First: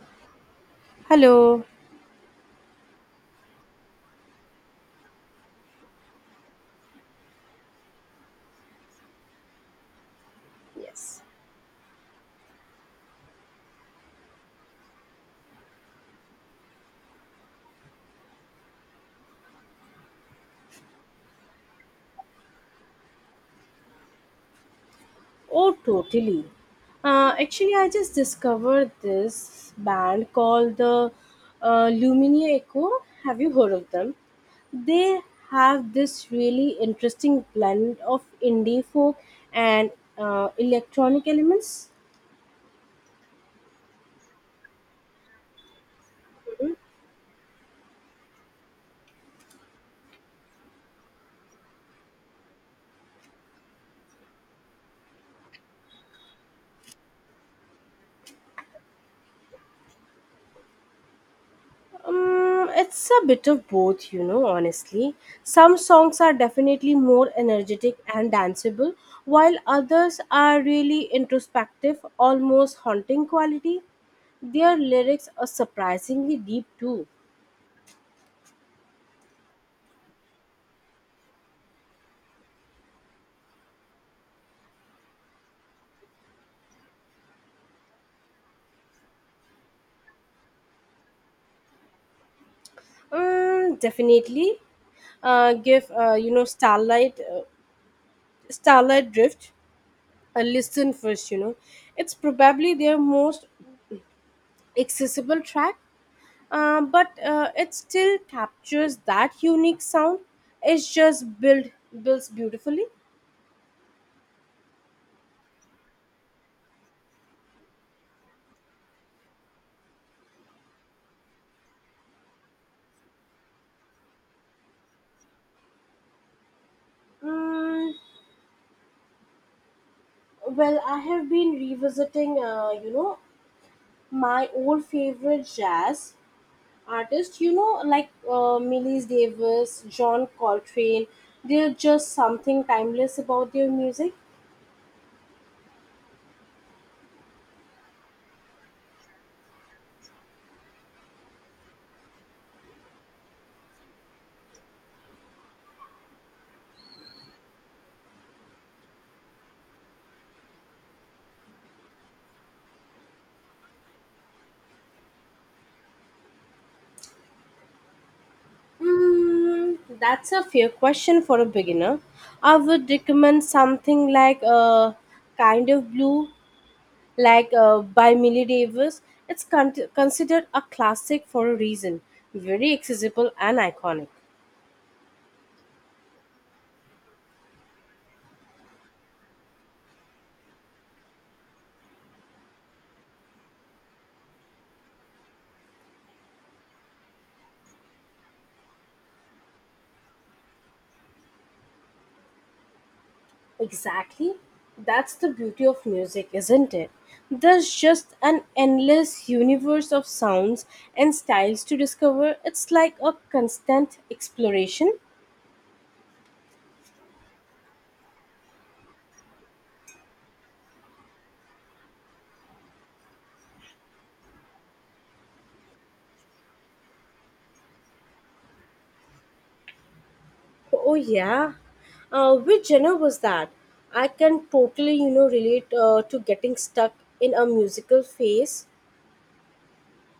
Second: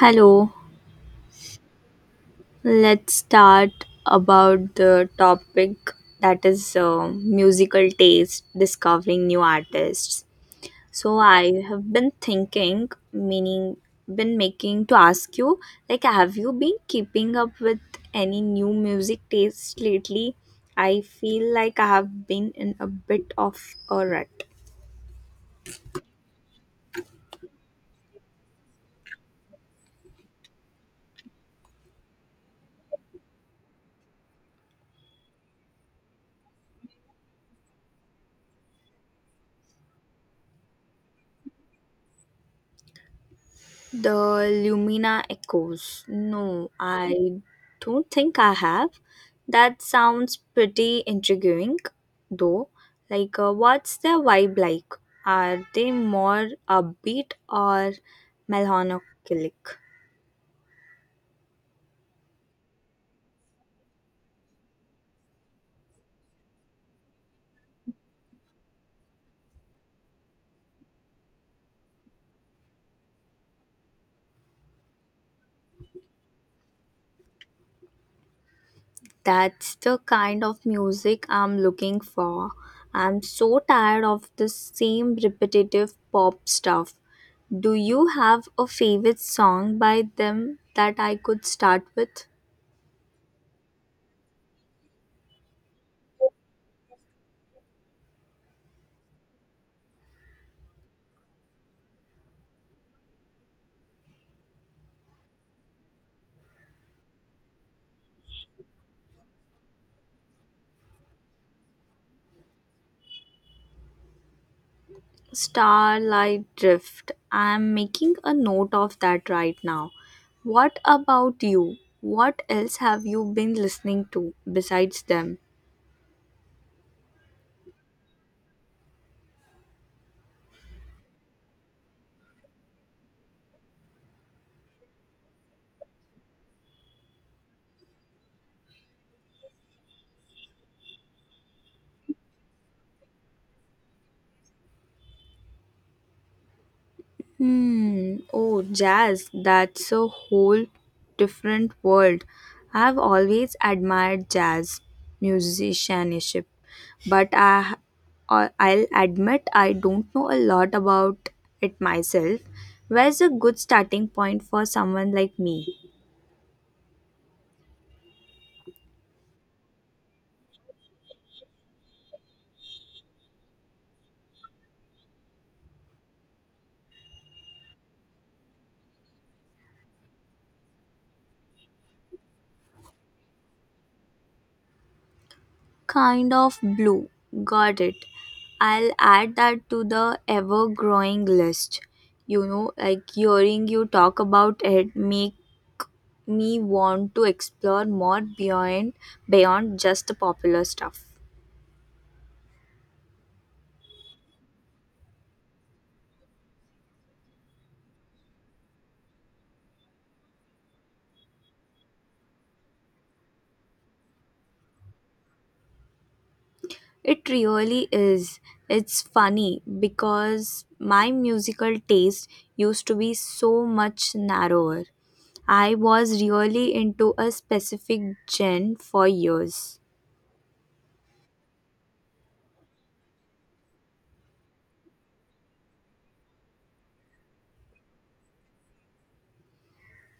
Hello, Hello. let's start about the topic that is musical taste, discovering new artists. So Yes. I have been thinking, meaning been making to ask you, like, have you been keeping up with any new music taste lately? I feel like I have been in a bit of a rut. Oh, totally. Actually, I just discovered this band called the Lumineer Echo. Have you heard of them? They have this really interesting blend of indie folk and electronic elements. The Lumina Echoes. No, I don't think I have. That sounds pretty intriguing, though. Like, what's their vibe like? Are they more upbeat or melancholic? It's a bit of both, you know, honestly. Some songs are definitely more energetic and danceable, while others are really introspective, almost haunting quality. Their lyrics are surprisingly deep too. That's the kind of music I'm looking for. I'm so tired of the same repetitive pop stuff. Do you have a favorite song by them that I could start with? Definitely. Give You know starlight drift. A listen first, you know. It's probably their most accessible track. But it still captures that unique sound. It's just built builds beautifully. Starlight Drift. I am making a note of that right now. What about you? What else have you been listening to besides them? Mm, well, I have been revisiting, you know, my old favorite jazz artists. You know, like Miles Davis, John Coltrane. There's just something timeless about their music. Hmm. Oh, jazz. That's a whole different world. I have always admired jazz musicianship, but I'll admit I don't know a lot about it myself. Where's a good starting point for someone like me? Mm, that's a fair question for a beginner. I would recommend something like Kind of Blue like by Millie Davis. It's considered a classic for a reason, very accessible and iconic. Kind of blue. Got it. I'll add that to the ever growing list. You know, like hearing you talk about it make me want to explore more beyond just the popular stuff. Exactly. That's the beauty of music, isn't it? There's just an endless universe of sounds and styles to discover. It's like a constant exploration. It really is. It's funny because my musical taste used to be so much narrower. I was really into a specific genre for years. Oh, yeah. Which genre was that? I can totally, you know, relate to getting stuck in a musical phase.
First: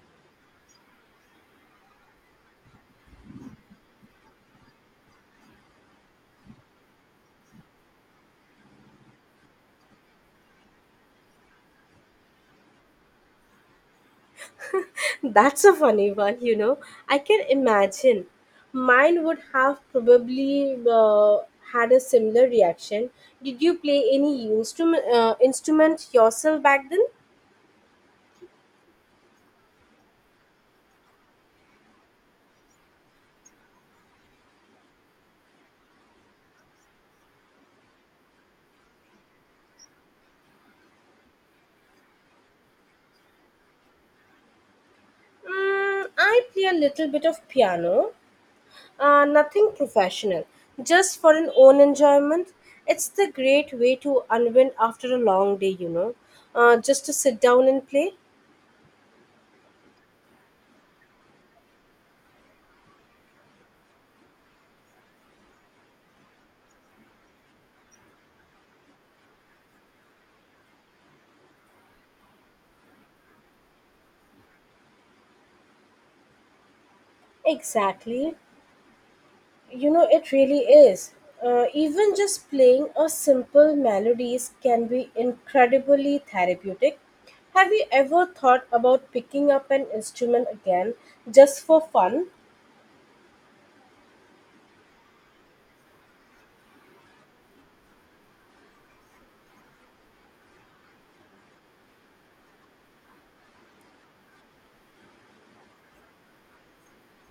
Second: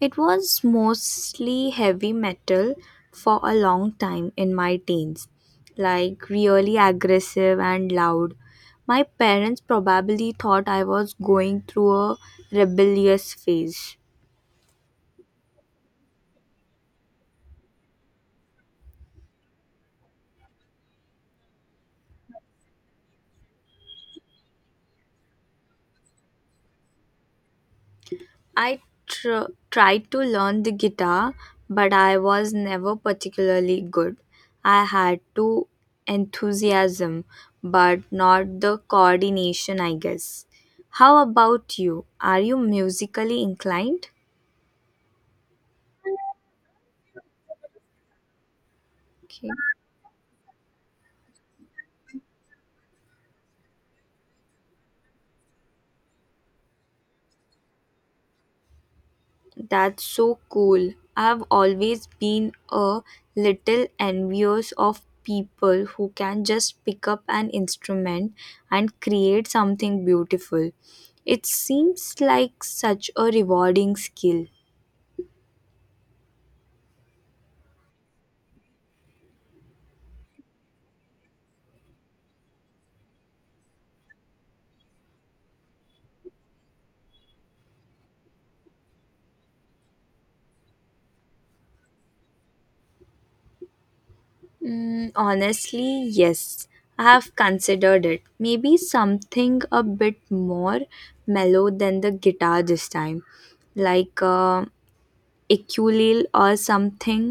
It was mostly heavy metal for a long time in my teens, like really aggressive and loud. My parents probably thought I was going through a rebellious phase. That's a funny one, you know. I can imagine. Mine would have probably had a similar reaction. Did you play any instrument yourself back then? I tried to learn the guitar, but I was never particularly good. I had to enthusiasm, but not the coordination, I guess. How about you? Are you musically inclined? I play a little bit of piano, Okay, nothing professional, just for an own enjoyment. It's the great way to unwind after a long day, you know, just to sit down and play. that's so cool. I've always been a little envious of people who can just pick up an instrument and create something beautiful. It seems like such a rewarding skill. Exactly. You know, it really is. Even just playing a simple melodies can be incredibly therapeutic. Have you ever thought about picking up an instrument again just for fun? Honestly, yes, I have considered it. Maybe something a bit more mellow than the guitar this time, like a ukulele or something.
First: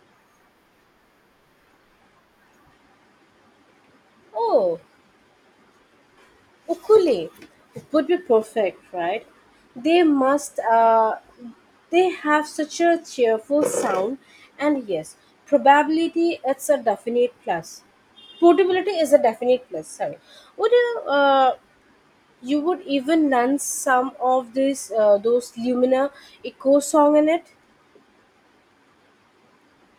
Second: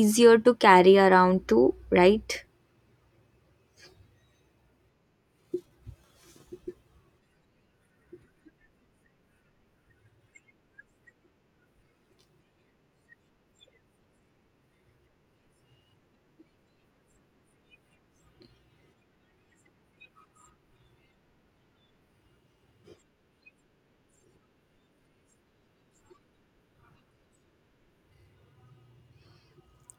Easier to carry around too, right? Oh, ukulele would be perfect, right? They must. They have such a cheerful sound, and yes, probability it's a definite plus portability is a definite plus sorry would you You would even nun some of this those Lumina Echo song in it.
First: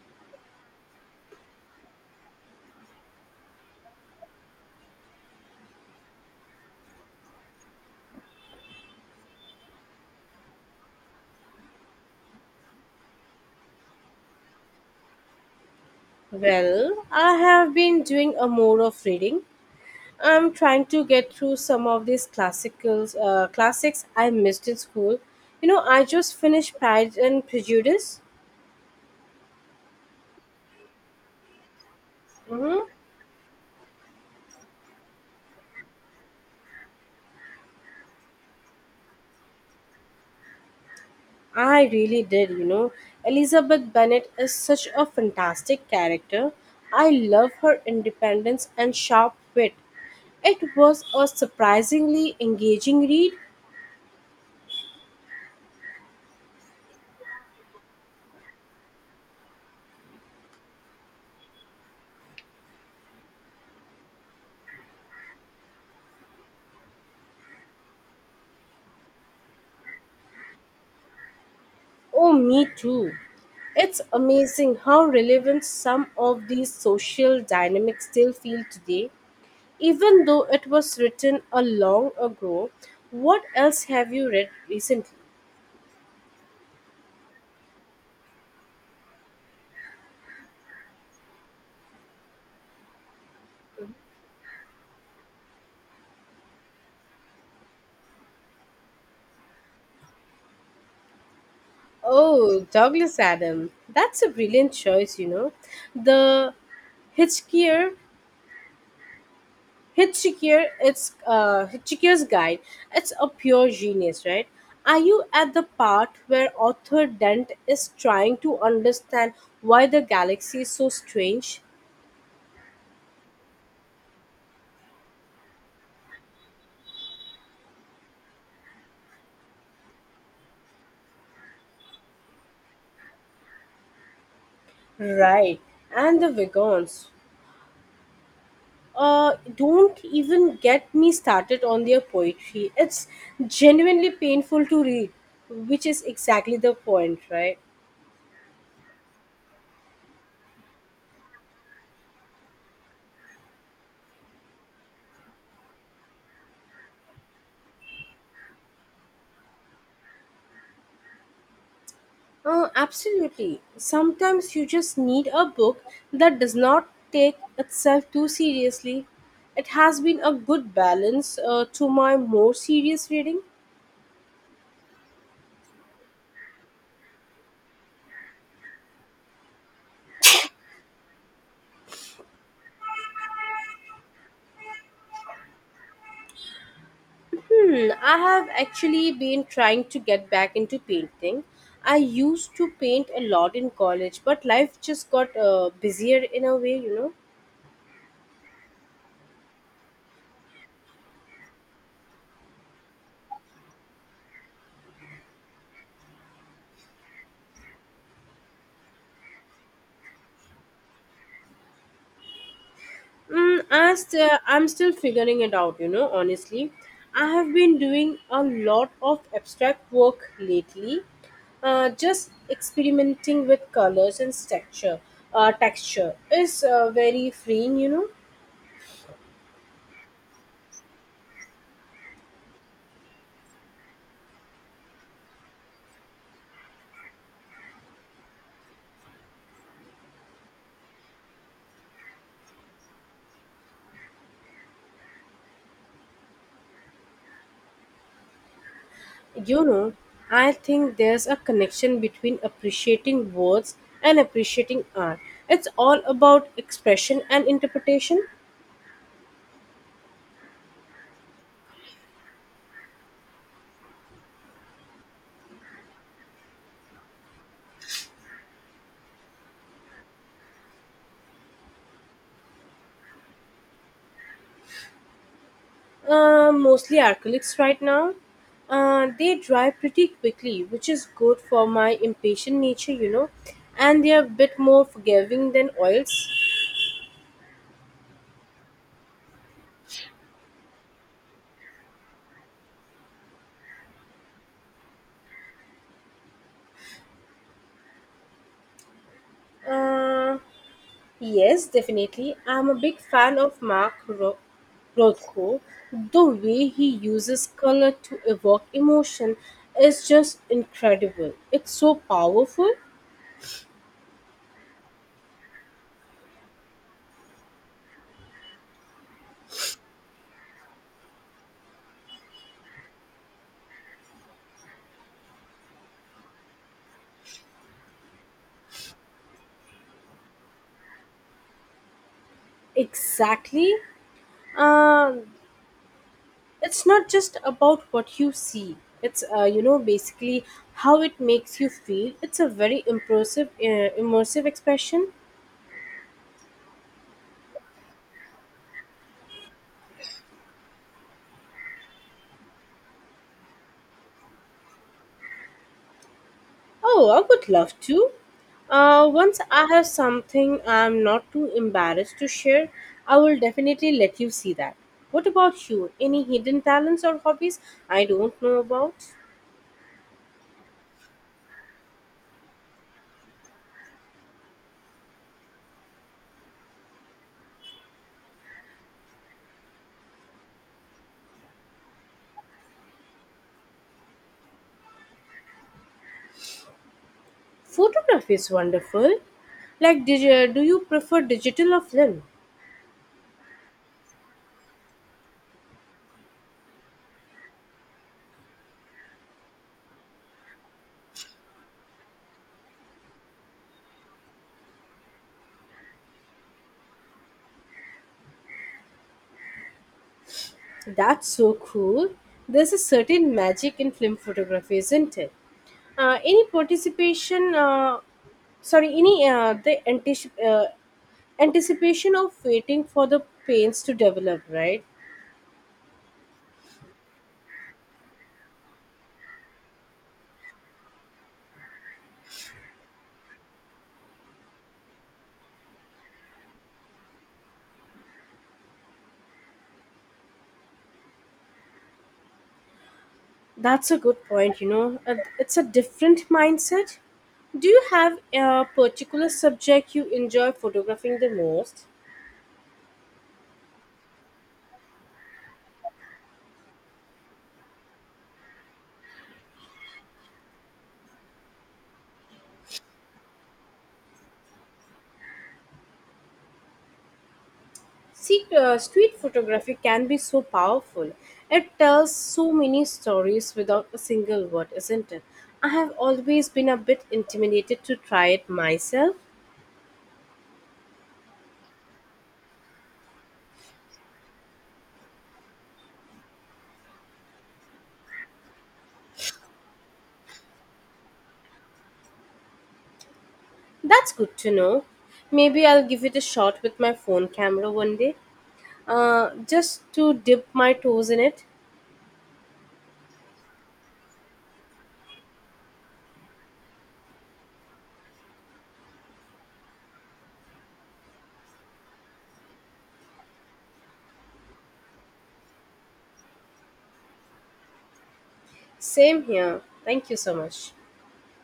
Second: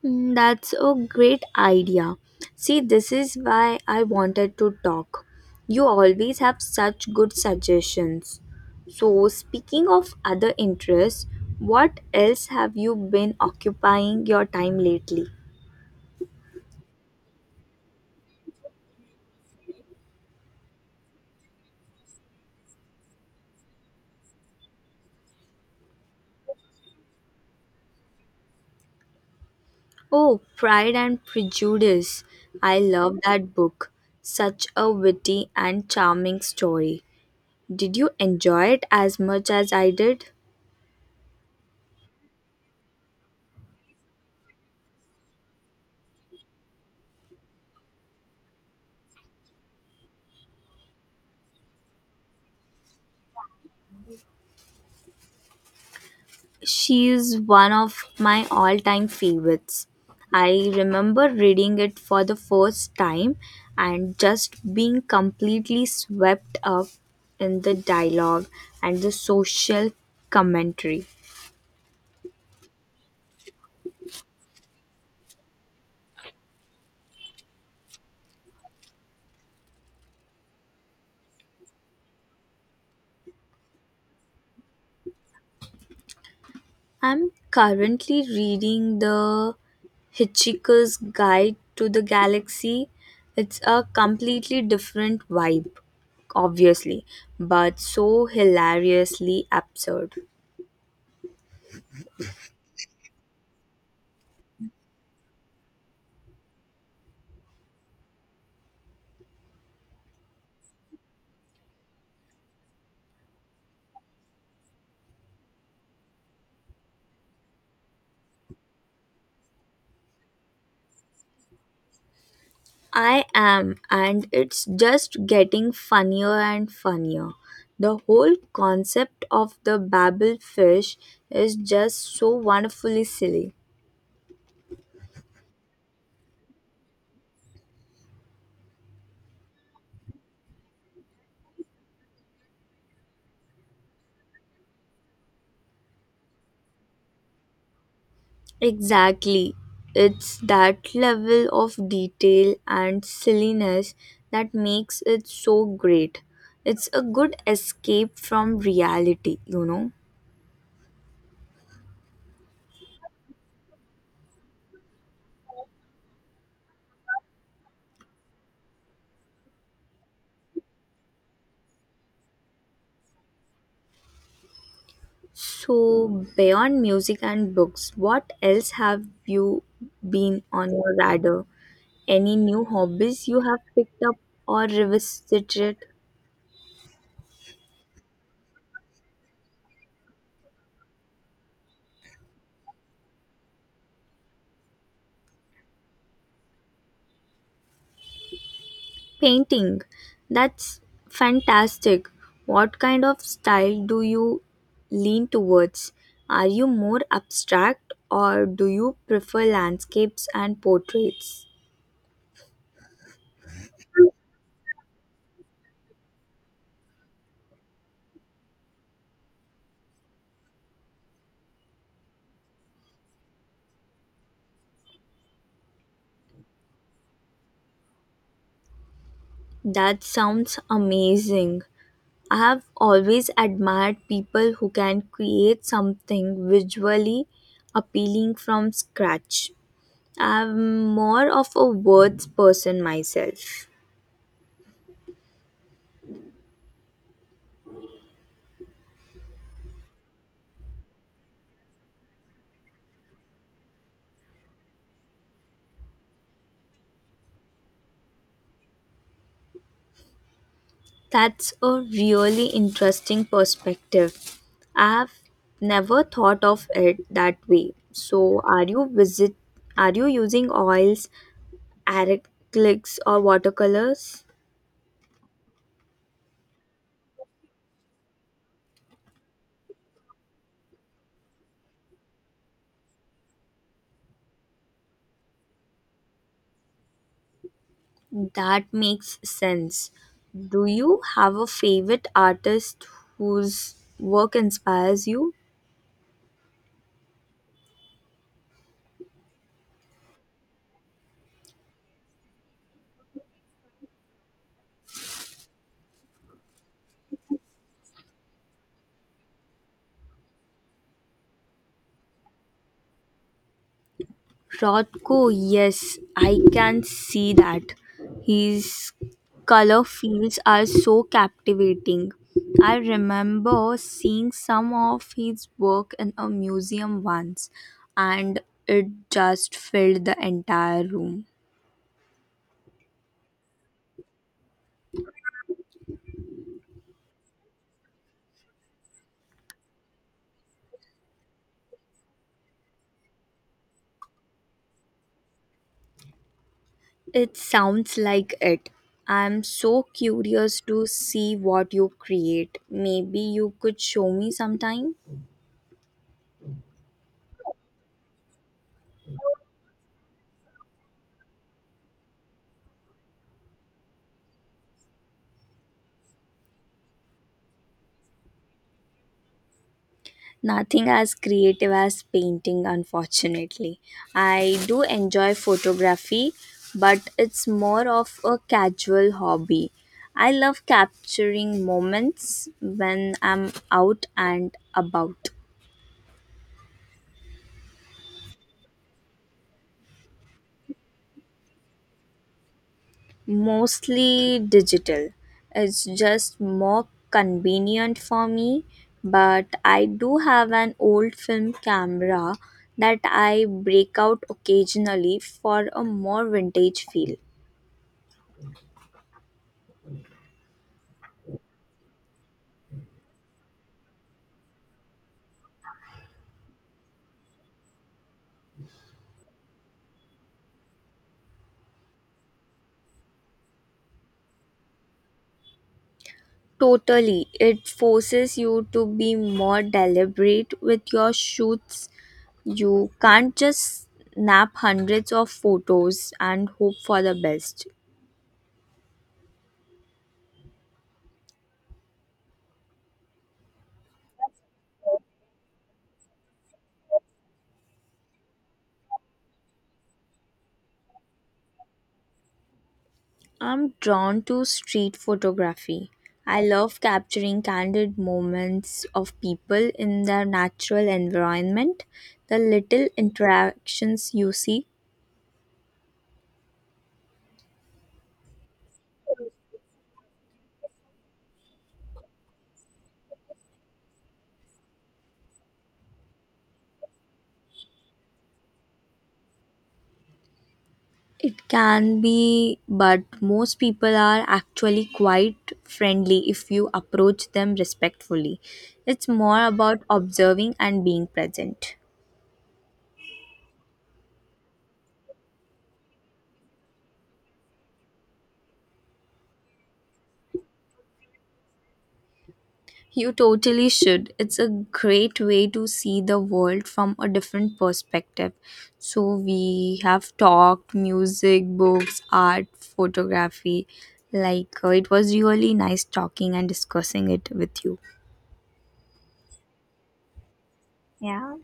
That's a great idea. See, this is why I wanted to talk. You always have such good suggestions. So, speaking of other interests, what else have you been occupying your time lately? Well, I have been doing a more of reading. I'm trying to get through some of these classicals classics I missed in school. You know, I just finished Pride and Prejudice. Oh, Pride and Prejudice. I Hmm. love that book. Such a witty and charming story. Did you enjoy it as much as I did? I really did. You know, Elizabeth Bennet is such a fantastic character. I love her independence and sharp wit. It was a surprisingly engaging read. She is one of my all time favorites. I remember reading it for the first time and just being completely swept up in the dialogue and the social commentary. Oh, me too. It's amazing how relevant some of these social dynamics still feel today. Even though it was written a long ago, what else have you read recently? I'm currently reading the Hitchhiker's Guide to the Galaxy. It's a completely different vibe, obviously, but so hilariously absurd. Oh, Douglas Adam. That's a brilliant choice, you know. The Hitchhiker Hitchhiker's Guide. It's a pure genius, right? Are you at the part where Arthur Dent is trying to understand why the galaxy is so strange? I am, and it's just getting funnier and funnier. The whole concept of the Babel fish is just so wonderfully silly. Right, and the Vegans. Don't even get me started on their poetry. It's genuinely painful to read, which is exactly the point, right? Exactly. It's that level of detail and silliness that makes it so great. It's a good escape from reality, you know. Oh, absolutely. Sometimes you just need a book that does not take itself too seriously. It has been a good balance to my more serious reading. So, beyond music and books, what else have you been on your radar? Any new hobbies you have picked up or revisited? Hmm, I have actually been trying to get back into painting. I used to paint a lot in college, but life just got busier in a way, you know. Painting. That's fantastic. What kind of style do you lean towards? Are you more abstract or do you prefer landscapes and portraits? I'm still figuring it out, you know, honestly. I have been doing a lot of abstract work lately, just experimenting with colors and texture. Texture is very freeing, you know. That sounds amazing. I have always admired people who can create something visually appealing from scratch. I'm more of a words person myself. You know, I think there's a connection between appreciating words and appreciating art. It's all about expression and interpretation. That's a really interesting perspective. I've never thought of it that way. So, are you using oils, acrylics or watercolors? Mostly acrylics right now. They dry pretty quickly, which is good for my impatient nature, you know. And they are a bit more forgiving than oils. That makes sense. Do you have a favorite artist whose work inspires you? Uh, yes, definitely. I'm a big fan of Rothko. The way he uses color to evoke emotion is just incredible. It's so powerful. Rothko, yes, I can see that. His color fields are so captivating. I remember seeing some of his work in a museum once, and it just filled the entire room. Exactly. Uh, it's not just about what you see, it's you know basically how it makes you feel. It's a very impressive immersive expression. It sounds like it. I'm so curious to see what you create. Maybe you could show me sometime. Oh, I would love to. Once I have something I'm not too embarrassed to share, I will definitely let you see that. What about you? Any hidden talents or hobbies I don't know about? Nothing as creative as painting, unfortunately. I do enjoy photography, but it's more of a casual hobby. I love capturing moments when I'm out and about, Photography is wonderful. Like do you prefer digital or film? mostly digital. It's just more convenient for me, but I do have an old film camera that I break out occasionally for a more vintage feel. That's so cool. There's a certain magic in film photography, isn't it? Any participation, sorry, any the anticip- anticipation of waiting for the paints to develop, right? Totally. It forces you to be more deliberate with your shoots. You can't just snap hundreds of photos and hope for the best. That's a good point, you know. It's a different mindset. Do you have a particular subject you enjoy photographing the most? I'm drawn to street photography. I love capturing candid moments of people in their natural environment, the little interactions you see. Street photography can be so powerful. It tells so many stories without a single word, isn't it? I have always been a bit intimidated to try it myself. It can be, but most people are actually quite friendly if you approach them respectfully. It's more about observing and being present. That's good to know. Maybe I'll give it a shot with my phone camera one day, just to dip my toes in it. You totally should. It's a great way to see the world from a different perspective. So, we have talked music, books, art, photography. Like, it was really nice talking and discussing it with you. Same here. Thank you so much. Yeah.